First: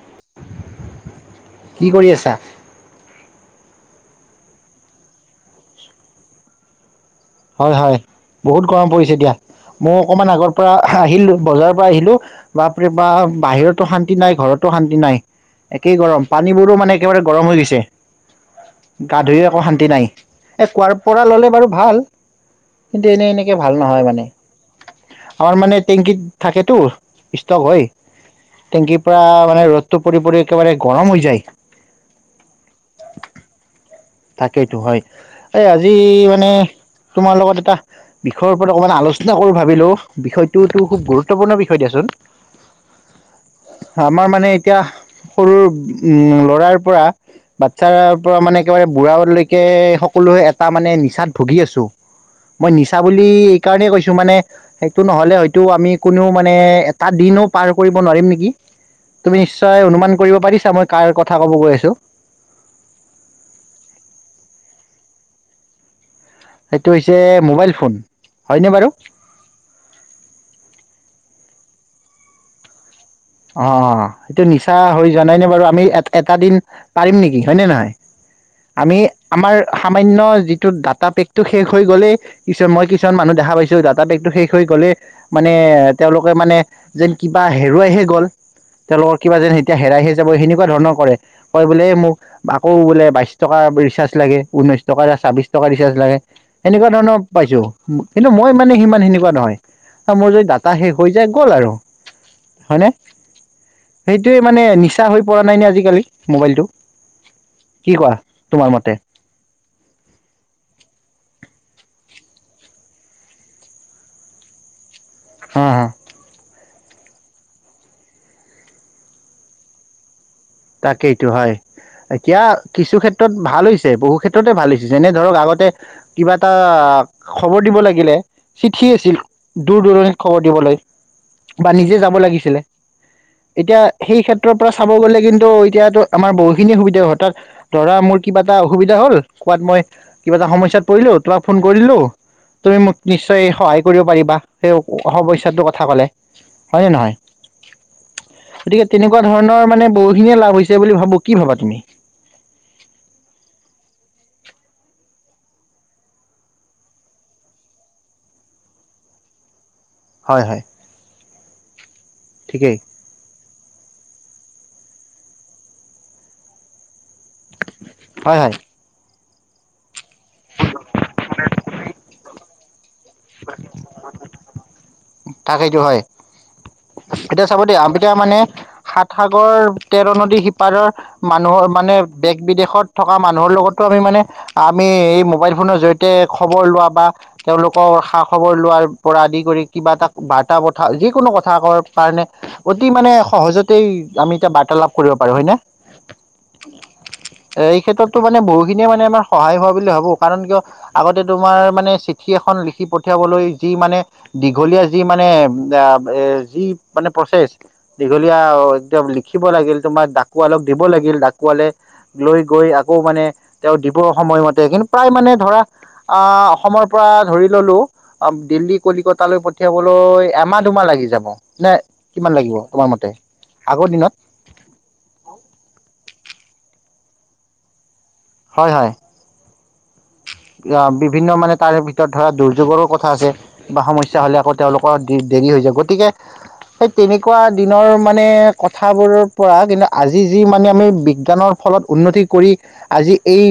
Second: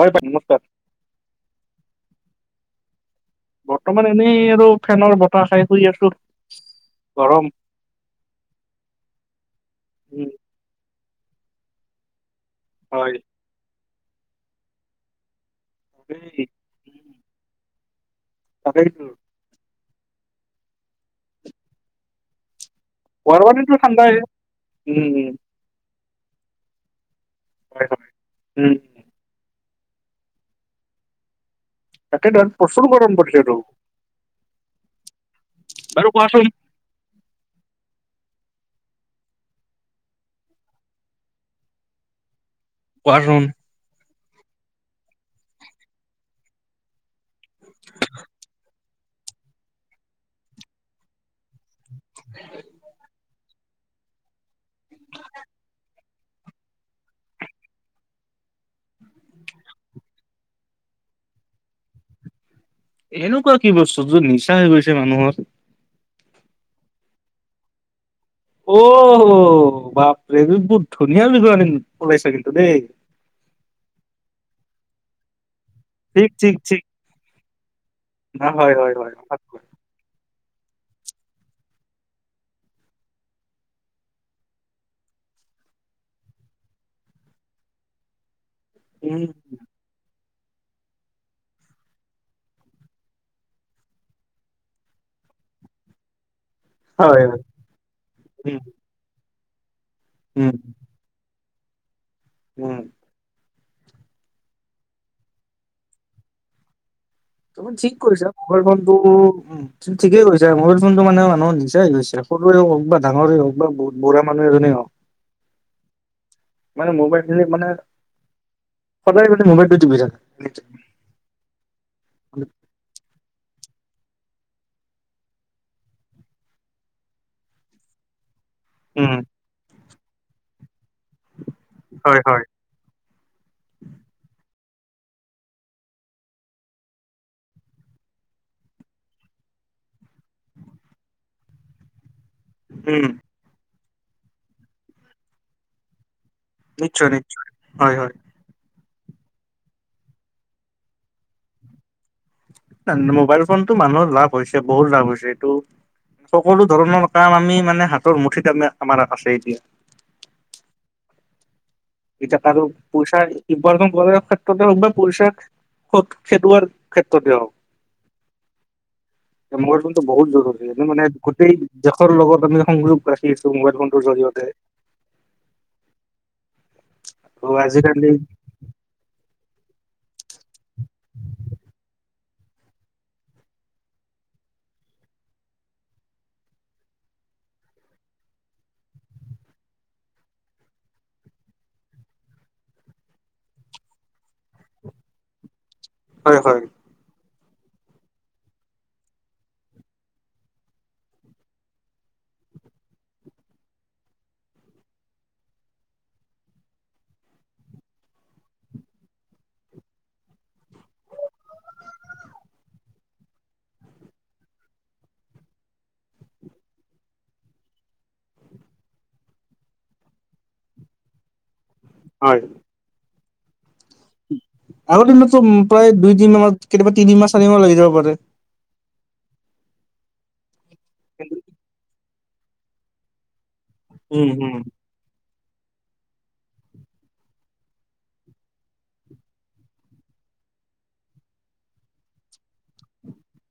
হয়, বা নমস্কাৰ। কি কৰি আছা? বৰ্তমান, এনেই আৰু ফেনৰ বতাহ খাই শুই আছো। গৰম হয়, হয়, বহুত গৰম পৰিছে দিয়া। ময়ো উম অকণমান আগৰ পৰা আহিলো, বজাৰৰ পৰা আহিলো বাপৰে হয় বাপ বাহিৰতো শান্তি নাই, ঘৰতো শান্তি নাই। একেই গৰম, তাকেই। পানীবোৰো মানে উম, একেবাৰে গৰম হৈ গৈছে। তাকেইতো গা ধুইও একো আকৌ শান্তি শান্তি নাই। এই কোৱাৰ পৰা ল'লে বাৰু ভাল। কিন্তু এনেই খোৱাৰ এনেকে ভাল পানীতো নহয় ঠাণ্ডাই মানে, উম আমাৰ মানে টেংকিত থাকেতো, ষ্টক হয়। টেংকীৰ পৰা মানে ৰ'দ টো পৰি, পৰি একেবাৰে গৰম হৈ যায়। তাকেটো, প্ৰচুৰ গৰম পৰিছেতো। তাকেইটো হয়, এই আজি বাৰু কোৱাচোন মানে তোমাৰ লগত এটা বিষয়ৰ ওপৰত অকমান আলোচনা কৰো ভাবিলো। বিষয়টোতো খুব গুৰুত্বপূৰ্ণ বিষয় দিয়াচোন। কোৱাচোন। আমাৰ মানে এতিয়া সৰুৰ উম' ল'ৰাৰ পৰা বাচ্ছাৰ পৰা মানে একেবাৰে বুঢ়ালৈকে সকলোৱে এটা মানে নিচাত ভুগি আছোঁ। মই নিচা বুলি সেইকাৰণেই কৈছো মানে, সেইটো নহ'লে হয়তো আমি কোনেও মানে এটা দিনো পাৰ কৰিব নোৱাৰিম নেকি। তুমি নিশ্চয় অনুমান কৰিব পাৰিছা, মই কাৰ কথা ক'ব গৈ আছোঁ। এনেকুৱা কি বস্তু য'ত নিচা হৈ গৈছে মানুহৰ। সেইটো হৈছে মোবাইল ফোন। হয়নে বাৰু অ' বাপৰে! বুত ধুনীয়া বিগণী ওলাইছে কিন্তু দেই। অ' অ' সেইটো নিচা হৈ যোৱা নাই নে বাৰু। আমি ঠিক এটা ঠিক দিন ঠিক পাৰিম নেকি হয়নে নহয়? হয় হয় আমি হয় আমাৰ সামান্য ডাটাপেকটো শেষ হৈ গ'লে, কিছু মই কিছুমান মানুহ দেখা পাইছোঁ। ডাটাপেকটো শেষ হৈ গ'লে মানে, তেওঁলোকে মানে যেন কিবা হেৰুৱাইহে গ'ল, তেওঁলোকৰ উম কিবা যেন এতিয়া হেৰাইহে হেনেকুৱা ধৰণৰ কৰে কয় বোলে মোক আকৌ বোলে বাইশ টকা ৰিচাৰ্জ লাগে, ওনৈশ টকা। ছাব্বিশ টকা ৰিচাৰ্জ লাগে, সেনেকুৱা ধৰণৰ হয় হয় পাইছো। কিন্তু মই উম মানে সিমান সেনেকুৱা নহয়। মোৰ যদি উম ডাটা শেষ হৈ যায় গ'ল আৰু। উম। হয়নে সেইটোৱে মানে, নিচা হয় পৰা নাই নে আজিকালি মোবাইলটো? তুমি কি ঠিক কোৱা কৰিছা, মোবাইল তোমাৰ মতে? ফোনটো উম ঠিকেই কৰিছা মোবাইল ফোনটো মানে মানুহ নিচাই হৈ গৈছে সৰুৰে হওক বা ডাঙৰেই হওক বা বহুত বুঢ়া মানুহ এজনে হওক। হ হ। মানে মোবাইল [unintelligible] মানে সদায় মানে মোবাইলটো টিপি থাকে। তাকেইটো হয় এতিয়া কিছু ক্ষেত্ৰত ভাল হৈছ বহু ক্ষেত্ৰতে ভাল হৈছে যেনে ধৰক আগতে কিবা এটা খবৰ দিব লাগিলে। চিঠি আছিল উম দূৰ দূৰণিত খবৰ দিবলৈ। বা নিজে যাব হয় হয় লাগিছিলে এতিয়া সেই ক্ষেত্ৰৰ পৰা চাব গলে কিন এতিয়াতো আমাৰ বহু খিনি সুবিধা হয় তাত ধৰা মোৰ কিবা এটা অসুবিধা হ'ল কোৱাত মই কিবা সমস্যাত পৰিলো তোমাক ফোন কৰিলো। তুমি মোক উম নিশ্চয় সহায় কৰিব পাৰিবা সেই সমস্যাটো কথা কলে। হয়নে নহয়? নিশ্চয় নিশ্চয় হয় হয়। গতিকে তেনেকুৱা ধৰণৰ মানে বহুখিনিয়ে লাভ হৈছে বুলি ভাবো কি ভাবা তুমি? নাই ন মোবাইল ফোনটো মানুহৰ লাভ হৈছে বহুত লাভ হৈছে এইটো। সকলো ধৰণৰ কাম আমি মানে হাতৰ মুঠিত আম আমাৰ আছে এতিয়া। হয় - হয়। এতি কাৰো ঠিকেই। পইচা ইবাৰন ক্ৰ সময় পচা খেদোৱাৰ ক্ষেত্ৰতে হও। হয় - হয়। মইটো বহুত জৰুৰী এনে মানে গোটেই দেশৰ লগত আমি সংয ৰাখিছো মোবাইল ফোনটোৰ জৰিয়তে। থাকেইটো হয়। এতিয়া ত' চাব দিয়া আজিকালি এতিয়া মানে সাত সাগৰ তেৰ নদী সিপাৰৰ মানুহৰ মানে দেশ বিদেশত থকা মানুহৰ লগতো আমি মানে। আমি এই মোবাইল ফোনৰ জৰিয়তে খবৰ লোৱা বা তেওলোকৰ সা খবৰ লোৱাৰ পৰা আদি কৰি। কিবা এটা বাৰ্তা বথা যিকোনো কথা কৰ কাৰণে অতি মানে সহজতেই আমি এতিয়া বাৰ্তালাপ কৰিব পাৰো হয় ন। হয় - হয়। এই ক্ষেত্ৰতো মানে বহুখিনিয়ে মানে আমাৰ সহায় হোৱা বুলি ভাবো কাৰণ কিয় আগতে তোমাৰ মানে। পুঠি এখন লিখি পঠিয়াবলৈ যি মানে দীঘলীয়া যি মানে যি মানে প্ৰচেছ দীঘলীয়া এতি লিখিব লাগিল তোমাৰ ডাকুৱালক দিব লাগিল ডাকুৱালে। লৈ গৈ আকৌ মানে তেও দিবপ সময়মতে কিন্তু প্ৰায় মানে ধৰা আহ অসমৰ পৰা ধৰি ললো অ, দিল্লী কলিকতালৈ পঠিয়াবলৈ এমাহ দুমাহ লাগি যাব। নে কিমান হয়। লাগিব তোমাৰ মতে। আগৰ দিনত আগৰ দিনতো প্ৰায় দুইদিন ম কেতিয়াবা তিনিমাহ চাৰি মাহ লাগি যাব পাৰে। হয় - হয় বিভিন্ন মানে তাৰে ক ধৰা দুৰ্যোগৰো কথা আছে বা সমস্যা উম হ'লে আকৌ উম তেওলোকৰ দেৰি হৈ যায় গতিকে। সেই তেনেকুৱা দিনৰ মানে কথাবোৰৰ পৰা কিন্তু আজি যি মানে আমি বিজ্ঞানৰ। ফলত উন্নতি কৰি আজি। এই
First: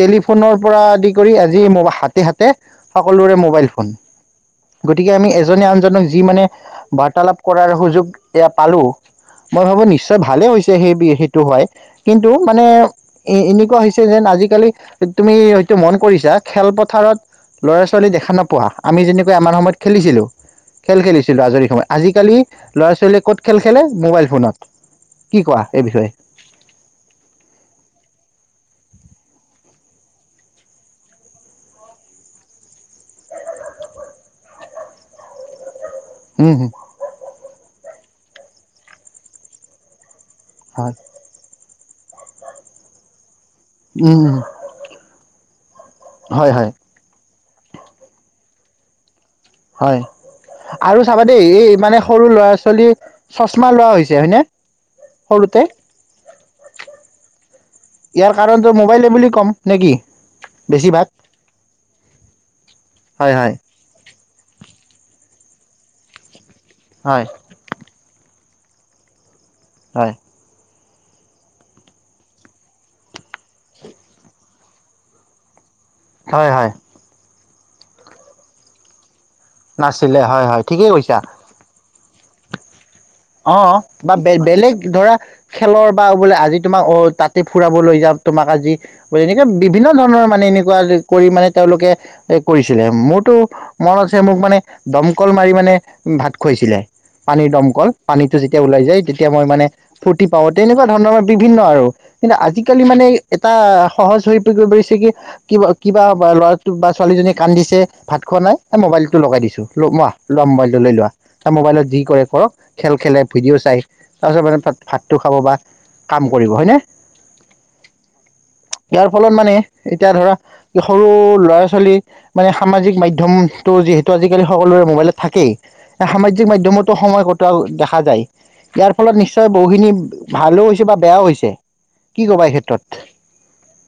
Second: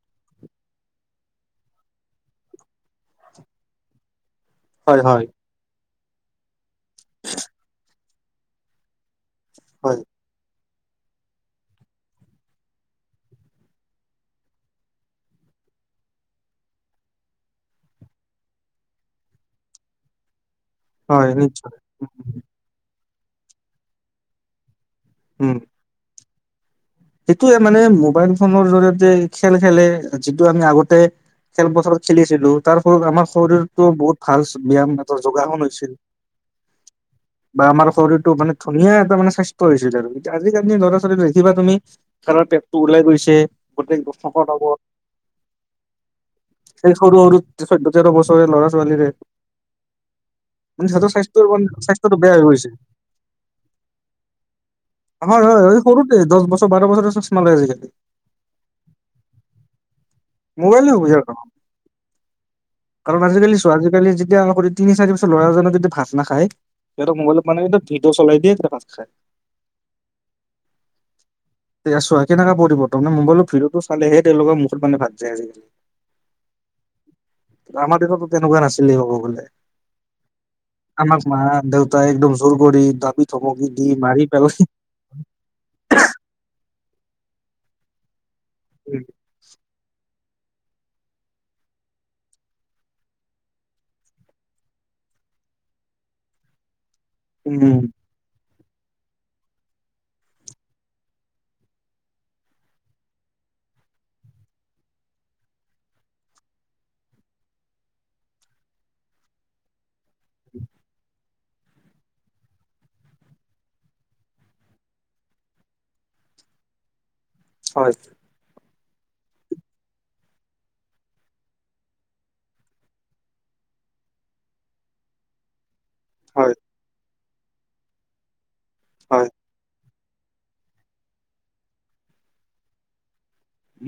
টেলিফোনৰ পৰা আদি কৰি আজি মব হাতে - হাতে সকলোৰে মোবাইল ফোন। উম [inaudible] গতিকে আমি এজনে আনজনক যি মানে বাৰ্তালাপ কৰাৰ সুযোগ এয়া পালো। মই ভাবো হয় নিশ্চয় ভালে হৈছে সেই সেইটো হয় কিন্তু মানে এ - এনেকুৱা যেন আজিকালি তুমি হয়তটো মন কৰিছা খেলপথাৰত। ল'ৰা ছোৱালী দেখা নপোৱা আমি যেনেকৈ আমাৰ সময়ত খেলিছিলো। খেল হয় খেলিছিলো আজৰি নিশ্চয় সময়ত আজিকালি ল'ৰা ছোৱালীয়ে ক'ত খেল খেলে মোবাইল ফোনত। কি উম কোৱা এই বিষয়ে? সেইটোয়ে মানে মোবাইল ফোনৰ জৰিয়তে খেল খেলে যিটো আমি আগতে খেল বছৰত খেলিছিলো তাৰ ফলত আমাৰ শৰীৰতো বহুত ভাল ব্যায়াম এ যোগাসন হৈছিল। উম হম বা আমাৰ শৰীৰটো মানে ধুনীয়া এটা মানে স্বাস্থ্য হৈছিল আৰু। আজিকালি হয় ল'ৰা ছোৱালী দেখিবা তুমি ধাৰৰ পেটতটো ওলাই গৈছে। গোটেই উম উম প্ৰশ্নখনাব হয় হয় সেই সৰু- সৰু চ্যধ তেৰ বছৰৰে ল'ৰা ছোৱালীৰে হয়। মানে আৰু সিহঁতৰ চাবা দেই স্বাস্থ্যৰ এই মানে স্বাস্থ্যটো সৰু বেয়া হৈ ল'ৰা গৈছে ছোৱালী চচমা লোৱা হৈছে হয়নে। হয় - সৰুতে হয় - হয় সৰুতে দহ বছৰ বাৰ বছৰ চ মালে আজিকালি। ইয়াৰ কাৰণটো মোবাইলে বুলি ক'ম নেকি মোবাইলে হ'ব বেছিভাগ। ইয়াৰ কাৰণ কাৰণ হয় হয় আজিকালি চোৱা আজিকালি যেতিয়া কৰি তিনি চাৰি বছৰ ল'ৰাজনে যদি ভাত নাখায় সিহতক হয় মোবাইলত মানে ভিডিঅ' চলাই দিয়ে তে ভাত খায়। হয়। তেয়া চ কেনেুৱা পৰিবৰ্ত মে মোবাইলত ভিৰতো চালেহে তেওলোকৰ মুত মানে ভাত যায় আজিকালি। হয় হয় আমাৰ দিনতো তেনেকুৱা নাছিলেই ক'ব গ'লে। নাছিলে হয় - হয় ঠিকেই কৈছা। তাই একদম চোৰ কৰি তাত অ' বা বেলেগ ধৰা খেলৰ বা বোলে আজি তোমাক অ' তাতে ফুৰাব লৈ যাম তোমাক আজি তেনেকে বিভিন্ন ধৰণৰ এনেকুৱা মানে তেওঁলোকে কৰিছিলে মোৰতো মন আছে মোক মানে দমকল মাৰি মানে ভাত খুৱাইছিলে পানীৰ দমকল। উম যেতিয়া ওলাই যায় তেতিয়া মই মানে ফূৰ্তি পাওঁ তেনেকুৱা ধৰণৰ বিভিন্ন আৰু কিন্তু আজিকালি মানে এটা সহজ হৈ পৰি পাৰিছে কি কিবা কিবা ল'ৰা বা ছোৱালীজনীয়ে কান্দিছে ভাত খোৱা নাই মোবাইল টো লগাই দিছোঁ ম লোৱা মোবাইলটো লৈ লোৱা মোবাইলত যি কৰে কৰক খেল খেলে ভিডিঅ' চাই তাৰপিছত মানে তাত ভাতটো খাব বা কাম কৰিব হয়নে। হয়। ইয়াৰ ফলত মানে এতিয়া ধৰা সৰু ল'ৰা ছোৱালী মানে সামাজিক মাধ্যম তো যিহেতু আজিকালি সকলোৰে মোবাইলত থাকেই সামাজিক হয় মাধ্যমতো সময় কটোৱা দেখা যায় ইয়াৰ ফলত হয় নিশ্চয় বহুখিনি ভালো হৈছে বা বেয়াও হৈছে কি কবা এই ক্ষেত্ৰত?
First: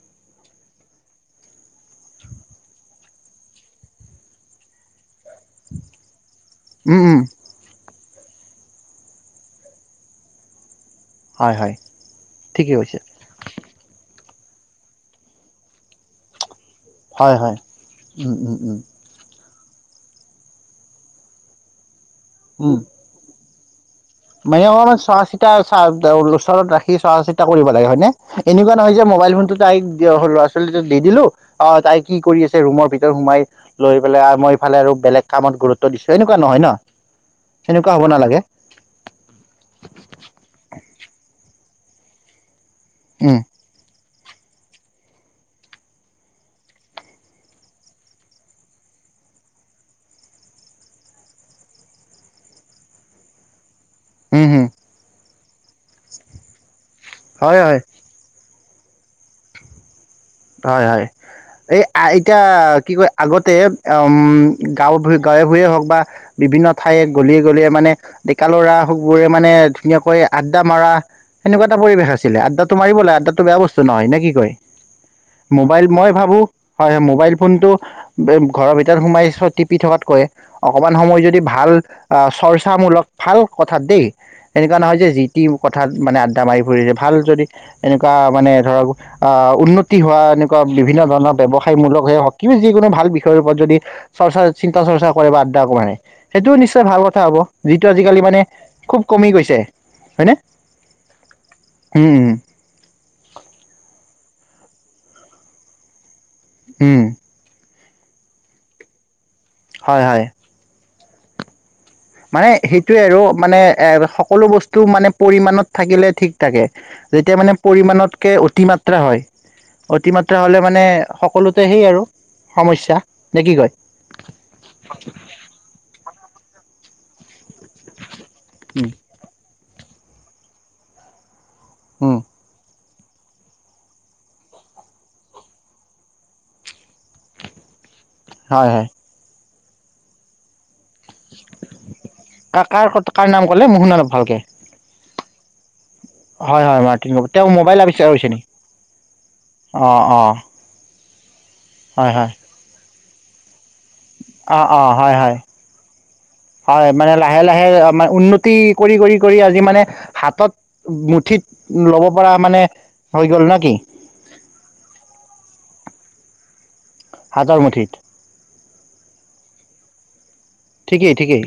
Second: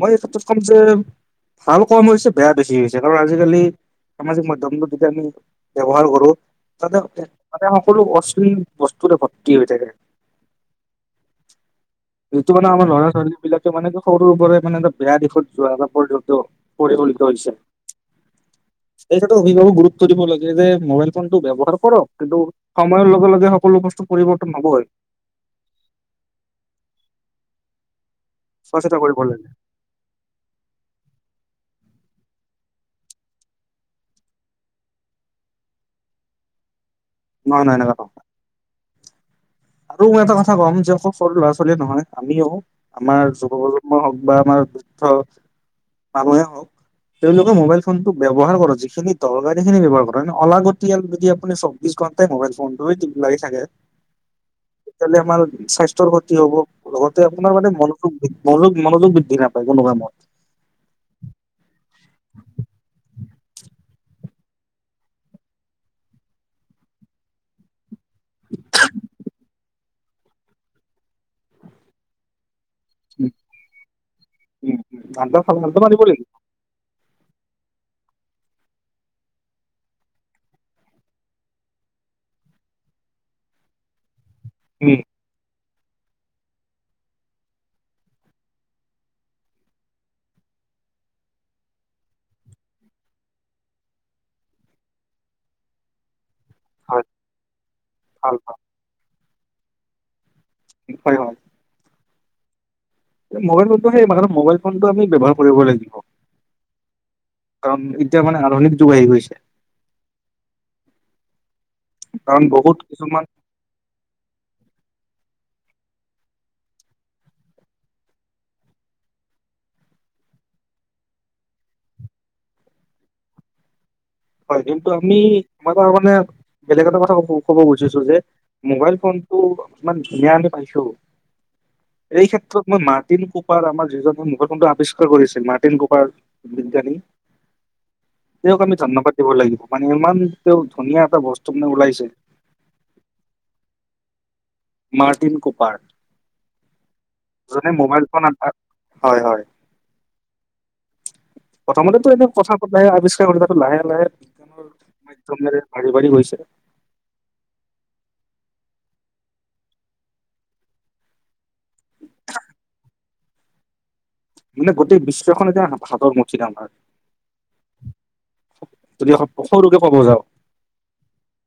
মই এই ক্ষেত্ৰত ক'ম যে ভাল কম হৈছে বেয়া বেছি হৈছে কাৰণ আজিকালি সামাজিক মাধ্যমটো যেতিয়া আমি ব্যৱহাৰ কৰোঁ তাতে উম উম তাতে সকলো অশীল বস্তুৰে ভৰ্তি হৈ থাকে। হয় হয় যিটো মানে ঠিকেই আমাৰ কৈছে ল'ৰা ছোৱালী বিলাকে মানে কি সৰুৰ পৰাই মানে এটা বেয়া দিশত যোৱা এটা পৰিবেশত পৰিগণিত হয় হৈছে। হয় উম উম উম তাৰ পিছত অভিভাৱক গুৰুত্ব দিব লাগে যে মোবাইল ফোন টো ব্যৱহাৰ কৰক কিন্তু সময়ৰ লগে লগে সকলো বস্তু পৰিৱৰ্তন মায়েও মানে হ'বই অকমান চোৱা চিতা ওচৰত ৰাখি চোৱা চিতা কৰিব লাগে হয় নে? এনেকুৱা চোৱা নহয় চিতা যে কৰিব মোবাইল লাগে ফোনটো তাইক ল'ৰা ছোৱালীটোক দি দিলো অ' তাই কি কৰি আছে ৰুমৰ ভিতৰত সোমাই লৈ পেলাই আৰু মই ইফালে আৰু বেলেগ কামত গুৰুত্ব দিছো এনেকুৱা নহয় ন। নহয় নহয় তেনেকুৱা এনেকুৱা হ'ব নালাগে। আৰু মই এটা কথা ক'ম যে অকল সৰু ল'ৰা ছোৱালীয়ে নহয় আমিও আমাৰ উম যুৱ প্ৰজন্মই হওক বা আমাৰ জুস্থ মানুহে হওক। তেওঁলোকে মোবাইল ফোনটো ব্যৱহাৰ কৰ যিখিনি দৰকাৰ সেইখিনি ব্যৱহাৰ কৰক অলাগতিয়াল যদি আপুনি চ মইবাইল ফোনটোৱে টি লাগি থাকে। উম - উম। তেতিয়াহ'লে আমাৰ স্বাস্থ্যৰ ক্ষতি হ'ব লগতে আপোনাৰ হয় মানে হয় মনোযোগ মনোগ মনোযোগ বৃদ্ধি নাপায় কোনোবাই মত হয়- হয় এই আইতা কি কয় আগতে উম গাঁও ভূ গাঁও ভূৰে হওক বা বিভিন্ন ঠাই গলিয়ে গলিয়ে মানে ডেকা ল'ৰা হুকবোৰে মানে ধুনীয়াকৈ আড্ডা মৰা সেনেকুৱা এটা পৰিবেশ আছিলে, আড্ডাত মাৰিব লাগে আদ্দা টো বেয়া বস্ত্ত নহয় নে কি কয়? ধান্দা ধান্দা মোবাইল মাৰিব মই ভাবো মোবাইল ফোনটো ঘৰৰ ভিতৰত সোমাই টিপি থকাতকৈ অকমান সময় যদি ভাল আ চৰ্চামূলক ভাল কথাত দেই এনেকুৱা লাগিব নহয় যে যি টি কথাত মানে আড্ডা মাৰি ফুৰিছে ভাল যদি এনেকুৱা মানে ধৰা উন্নত হোৱা এনেকুৱা বিভিন্ন ধৰণৰ ব্যৱসায়মূলক স হিব যিকোনো ভাল বিষয়ৰ ওপৰত যদি চৰ্চা চিন্তা চ চৰ্চা কৰে বা আদ্দা কৰে সেইটোও নিশ্চয় ভাল হয় কথা হ'ব যিটো আজিকালি ভাল মানে ভাল খুব কমি গৈছে, হয়নে? হয়-হয় উম মোবাইল ফোনটো সেই মান মোবাইল ফোনটো আমি ব্যৱহাৰ কৰিব লাগিব। উম কাৰণ এতিয়া মানে আধুনিক যুগ আহি গৈছে। হয় - হয়। কাৰণ মানে বহুত সেইটোৱে আৰু। কিছুমান মানে এ সকলো বস্তু মানে পৰিমাণত থাকিলে ঠিক থাকে। যেতিয়া মানে পৰিমাণতকে অতিমাত্ৰা হয় অতিমাত্ৰা হ'লে মানে সকলোতে সেই আৰু সমস্যা, নে কি কয়? হয় কিন্তু আমি আমাৰ ত মানে বেলেগ এটা কথা কবো ক'ব খুজিছো যে মোবাইল ফোনটো ইমান ধুনীয়া আমি পাইছোঁ উম এই ক্ষেত্ৰত মই মাক টিন কুপাৰ আমাৰ যিজনে মুখ মণ্ডল আৱিষ্কাৰ কৰিছিল মাৰ্টিন কুপাৰ বিজ্ঞানী তেওঁক হয় আমি হয় ধন্যবাদ দিব লাগিব মানে ইমান তেওঁক ধুনীয়া এটা বস্তু মানে ওলাইছে কা কাৰ কাৰ নাম ক'লে মই শুনা নাই ভালকে মাৰ্টিন কুপাৰ হয়-হয় মাৰ্টিন কুপাৰ তেওঁ যোনে মোবাইল আৱিষ্কাৰ ফোন কৰিছে নেকি, আ- হয় হয় অ', -অ', প্ৰথমতেটো হয় এনে হয় কথা পতাই আৱিষ্কাৰ কৰি তাতো লাহে লাহে বিজ্ঞানৰ অ', - অ', মাধ্যমেৰে বাঢ়ি বাঢ়ি গৈছে হয়-হয়-হয় মানে লাহে-লাহে মানে উন্নতি কৰি-কৰি-কৰি আজি মানে হাতত মুঠিত ল'ব পৰা মানে হৈ গ'ল নাকি মানে গোটেই বিশ্বখনে যে হাতৰ মুঠিত আমাৰ। হাতৰ মুঠিত তুমি সৰুকে ক'ব যাওঁ ঠিকেই-ঠিকেই।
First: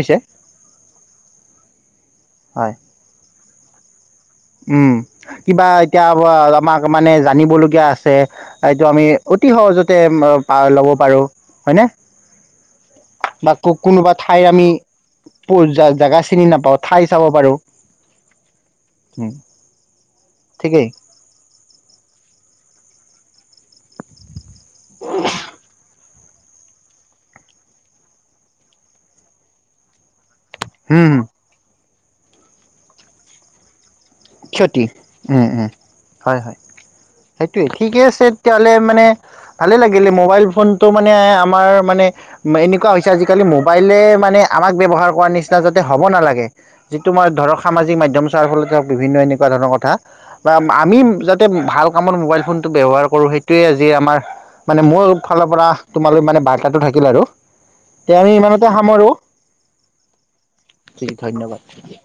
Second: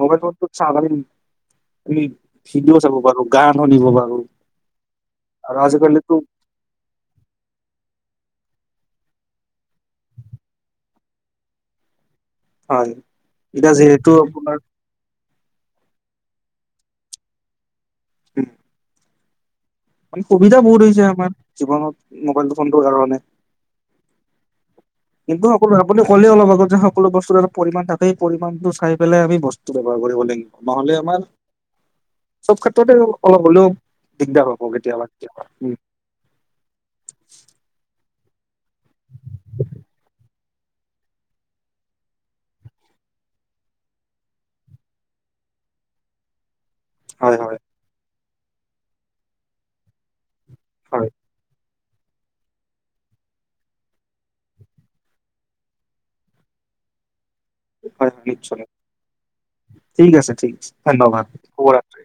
মোবাইল ফোনটোত চাওক আমি হয় ভিডিঅ' চাব পাৰো, গান শুনিব পাৰোঁ উম কিবা এতিয়া আমাক মানে জানিবলগীয়া আছে এইটো আমি অতি সহজতে ল'ব পাৰো হয়নে হয় বা ক এতিয়া যিহেতু কোনোবা ঠাইৰ আপোনাৰ আমি জোগা চিনি নাপাওঁ ঠাই চাব পাৰোঁ [inaudible] উম মানে সুবিধা বহুত হৈছে আমাৰ জীৱনত মোবাইল ফোনটোৰ কাৰণে কিন্তু সকলো আপুনি ক'লে অলপ আগত যে সকলো বস্তু এটা পৰিমাণ থাকে সেই পৰিমাণটো চাই পেলাই আমি বস্তু ব্যৱহাৰ কৰিব লাগিব। নহ'লে হম, আমাৰ হম, চব ক্ষেত্ৰতে অলপ হ'লেও দিগদাৰ হ'ব ক্ষতি কেতিয়াবা কেতিয়াবা উম-উম, উম হয়-হয় সেইটোৱে ঠিকে আছে তেতিয়াহ'লে মানে ভালে লাগিলে মোবাইল ফোনটো মানে আমাৰ মানে এনেকুৱা হৈছে আজিকালি মোবাইলে মানে আমাক ব্যৱহাৰ কৰাৰ নিচিনা যাতে হ'ব নালাগে যিটো মই হয় ধৰক হয় সামাজিক মাধ্যম চোৱাৰ ফলতে হওক বিভিন্ন এনেকুৱা ধৰণৰ কথা বা আমি হয় হয় যাতে ভাল কামত মোবাইল ফোনটো ব্যৱহাৰ কৰো সেইটোৱে আজি আমাৰ মানে মোৰ ফালৰ পৰা তোমালৈ মানে বাৰ্তাটো থাকিল আৰু হয় এতিয়া আমি নিশ্চয় ইমানতে সামৰো। ঠিক আছে ঠিক আছে ধন্যবাদ শুভৰাত্ৰি।